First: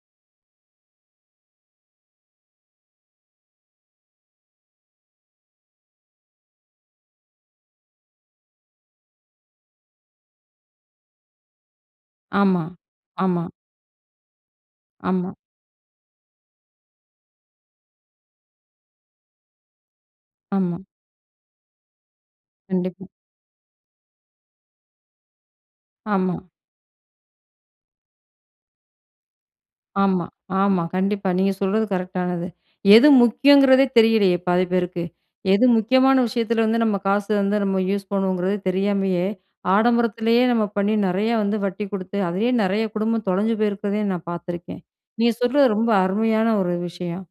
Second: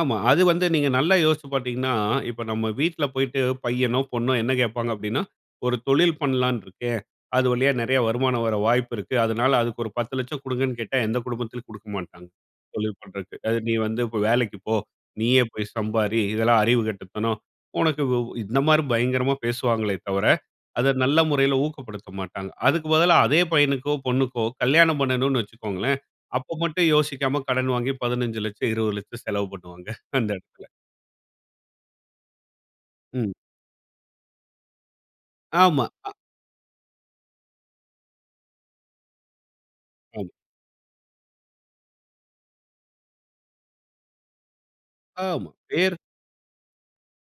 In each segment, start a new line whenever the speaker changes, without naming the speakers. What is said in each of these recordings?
ஆமா, அது வந்து நீங்க நல்லா யோசிச்சு பார்த்தீங்கன்னா, இப்ப நம்ம வீட்ல போயிட்டு பையனோ, பொண்ணோ என்ன கேப்பாங்க அப்படின்னா, ஒரு தொழில் பண்ணலாம்னு இருக்கேன், அது வழியா நெறைய வருமானம் வர வாய்ப்பு இருக்கு. அதனால அதுக்கு ஒரு 10 லட்சம் குடுங்கன்னு கேட்டா, எந்த குடும்பத்துலயும் குடுக்க மாட்டாங்க,
ஆமா,
தொழில் பண்றதுக்கு.
ஆமா.
அது "நீ வந்து வேலைக்கு போ,
ஆமா.
நீயே போய் சம்பாரி, இதெல்லாம் அறிவு கெட்டத்தனம் உனக்கு" இந்த மாதிரி பயங்கரமா பேசுவாங்களே தவிர,
ஆமா.
அத நல்ல முறையில ஊக்கப்படுத்த மாட்டாங்க. அதுக்கு
கண்டிப்பா.
பதிலா, அதே பையனுக்கோ பொண்ணுக்கோ கல்யாணம் பண்ணனும்னு வச்சுக்கோங்களேன்,
ஆமா.
அப்ப மட்டும் யோசிக்காம கடன் வாங்கி 15 லட்சம், 20 லட்சம் செலவு பண்ணுவாங்க,
ஆமா
அந்த இடத்துல.
ஆமா. கண்டிப்பா நீங்க சொல்றது கரெக்டானது. எது
ம்.
முக்கியம்ங்கிறதே தெரியலையே பாதி பேருக்கு? எது
ஆமா, ஆ
முக்கியமான விஷயத்துல வந்து நம்ம காசு வந்து நம்ம யூஸ் பண்ணனும்ங்கறது தெரியாமயே,
ஆமா.
ஆடம்பரத்திலே நம்ம பண்ணி நெறைய வந்து வட்டி குடுத்து, அதையே நெறைய குடும்பம் தொலைஞ்சு போயிருக்கதயே நான் பாத்திருக்கேன். நீங்க
ஆமா,
சொல்றது ரொம்ப
பேர்
அருமையான ஒரு விஷயம்.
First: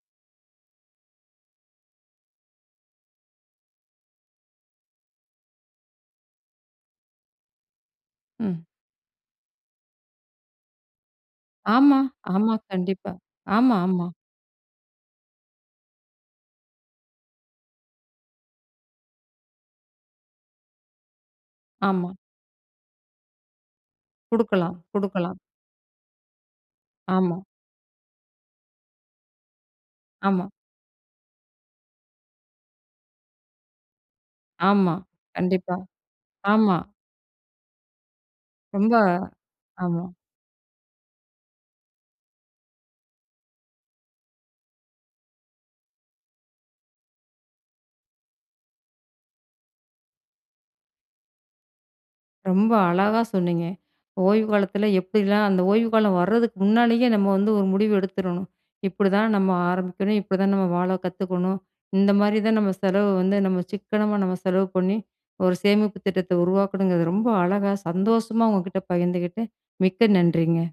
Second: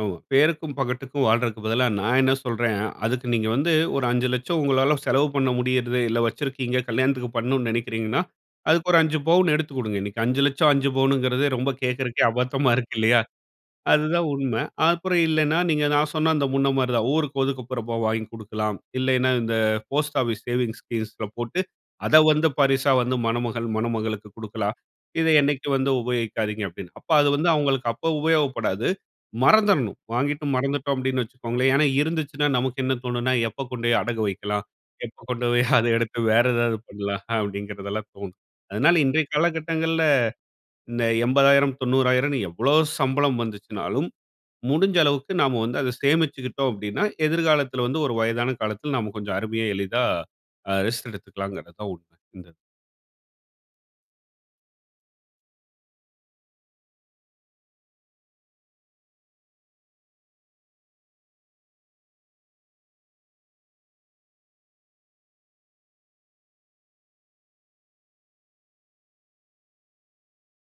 ஆமா, பேருக்கும் பகட்டுக்கும் வாழ்றதுக்கு பதிலா நான் என்ன சொல்றேன், அதுக்கு நீங்க வந்து ஒரு 5 லட்சம் உங்களால செலவு பண்ண முடியறது, இல்ல வச்சிருக்கீங்க, கல்யாணத்துக்கு பண்ணனும் நெனைக்கிறீங்கன்னா,
ம்.
அதுக்கு ஒரு 5 பவுன் எடுத்து குடுங்க. இன்னைக்கு 5 லட்சம் 5 பவுனுங்கிறதே ரொம்ப
ஆமா,
கே்க்கறதுக்கே
ஆமா,
அபத்தமா இருக்கு
கண்டிப்பா,
இல்லையா?
ஆமா, ஆமா.
அதுதான் உண்மை. அப்புறம் இல்லைன்னா, நீங்க நான் சொன்ன அந்த முன்ன மாதிரிதான் ஊருக்கு ஒதுக்குப்புறமா வாங்கி கொடுக்கலாம். இல்லைன்னா, இந்த போஸ்ட் ஆபீஸ் சேவிங் ஸ்கீம்ஸ்ல போட்டு,
ஆமா.
அதை வந்து பரிசா வந்து மணமகள், மணமகளுக்கு குடுக்கலாம்.
குடுக்கலாம்,
இதை
குடுக்கலாம்.
என்னைக்கு வந்து உபயோகிக்காதீங்க அப்படின்னு, அப்ப அது
ஆமா.
வந்து அவங்களுக்கு அப்ப உபயோகப்படாது, மறந்ததுடுணும். வாங்கிட்டு
ஆமா.
மறந்துட்டோம் அப்படின்னு வச்சுக்கோங்களேன். ஏன்னா, இருந்துச்சுன்னா நமக்கு என்ன தோணும்னா, எப்ப கொண்டு போய் அடகு வைக்கலாம்,
ஆமா,
எப்ப கொண்டு போய்
கண்டிப்பா.
அத எடுத்து வேற ஏதாவது
ஆமா.
பண்ணலாம் அப்படிங்கறதல்லாம் தோணும்.
ரொம்ப
அதனால இன்றைய காலகட்டங்கள்ல
ஆமா.
இந்த 80,000, 90,000 எவ்ளோ சம்பளம் வந்துச்சுனாலும், முடிஞ்ச அளவுக்கு நாம வந்து அதை சேமிச்சுக்கிட்டோம் அப்படின்னா, எதிர்காலத்தில வந்து ஒரு வயதான காலத்தில் நாம கொஞ்சம் அருமையா எளிதா, அ, ரெஸ்ட் எடுத்துக்கலாம்ங்கறதுதான் உண்மை இந்த
ரொம்ப அழகா சொன்னீங்க. ஓய்வு காலத்துல எப்படி எல்லாம், அந்த ஓய்வு காலம் வர்துக்கு முன்னாலயே நம்ம வந்து ஒரு முடிவு எடுத்துரணும். இப்படித்தான் நம்ம ஆரம்பிக்கணும், இப்படித்தான் நம்ம வாழ கத்துக்கணும். இந்த மாதிரிதான் நாம செலவு வந்து நம்ம சிக்கனமா நாம செலவு பண்ணி, ஒரு சேமிப்பு திட்டத்தை உருவாக்கணும்ங்கறது ரொம்ப அழகா, சந்தோஷமா உங்கட்ட பகிர்ந்துகிட்டு, மிக்க நன்றிங்க.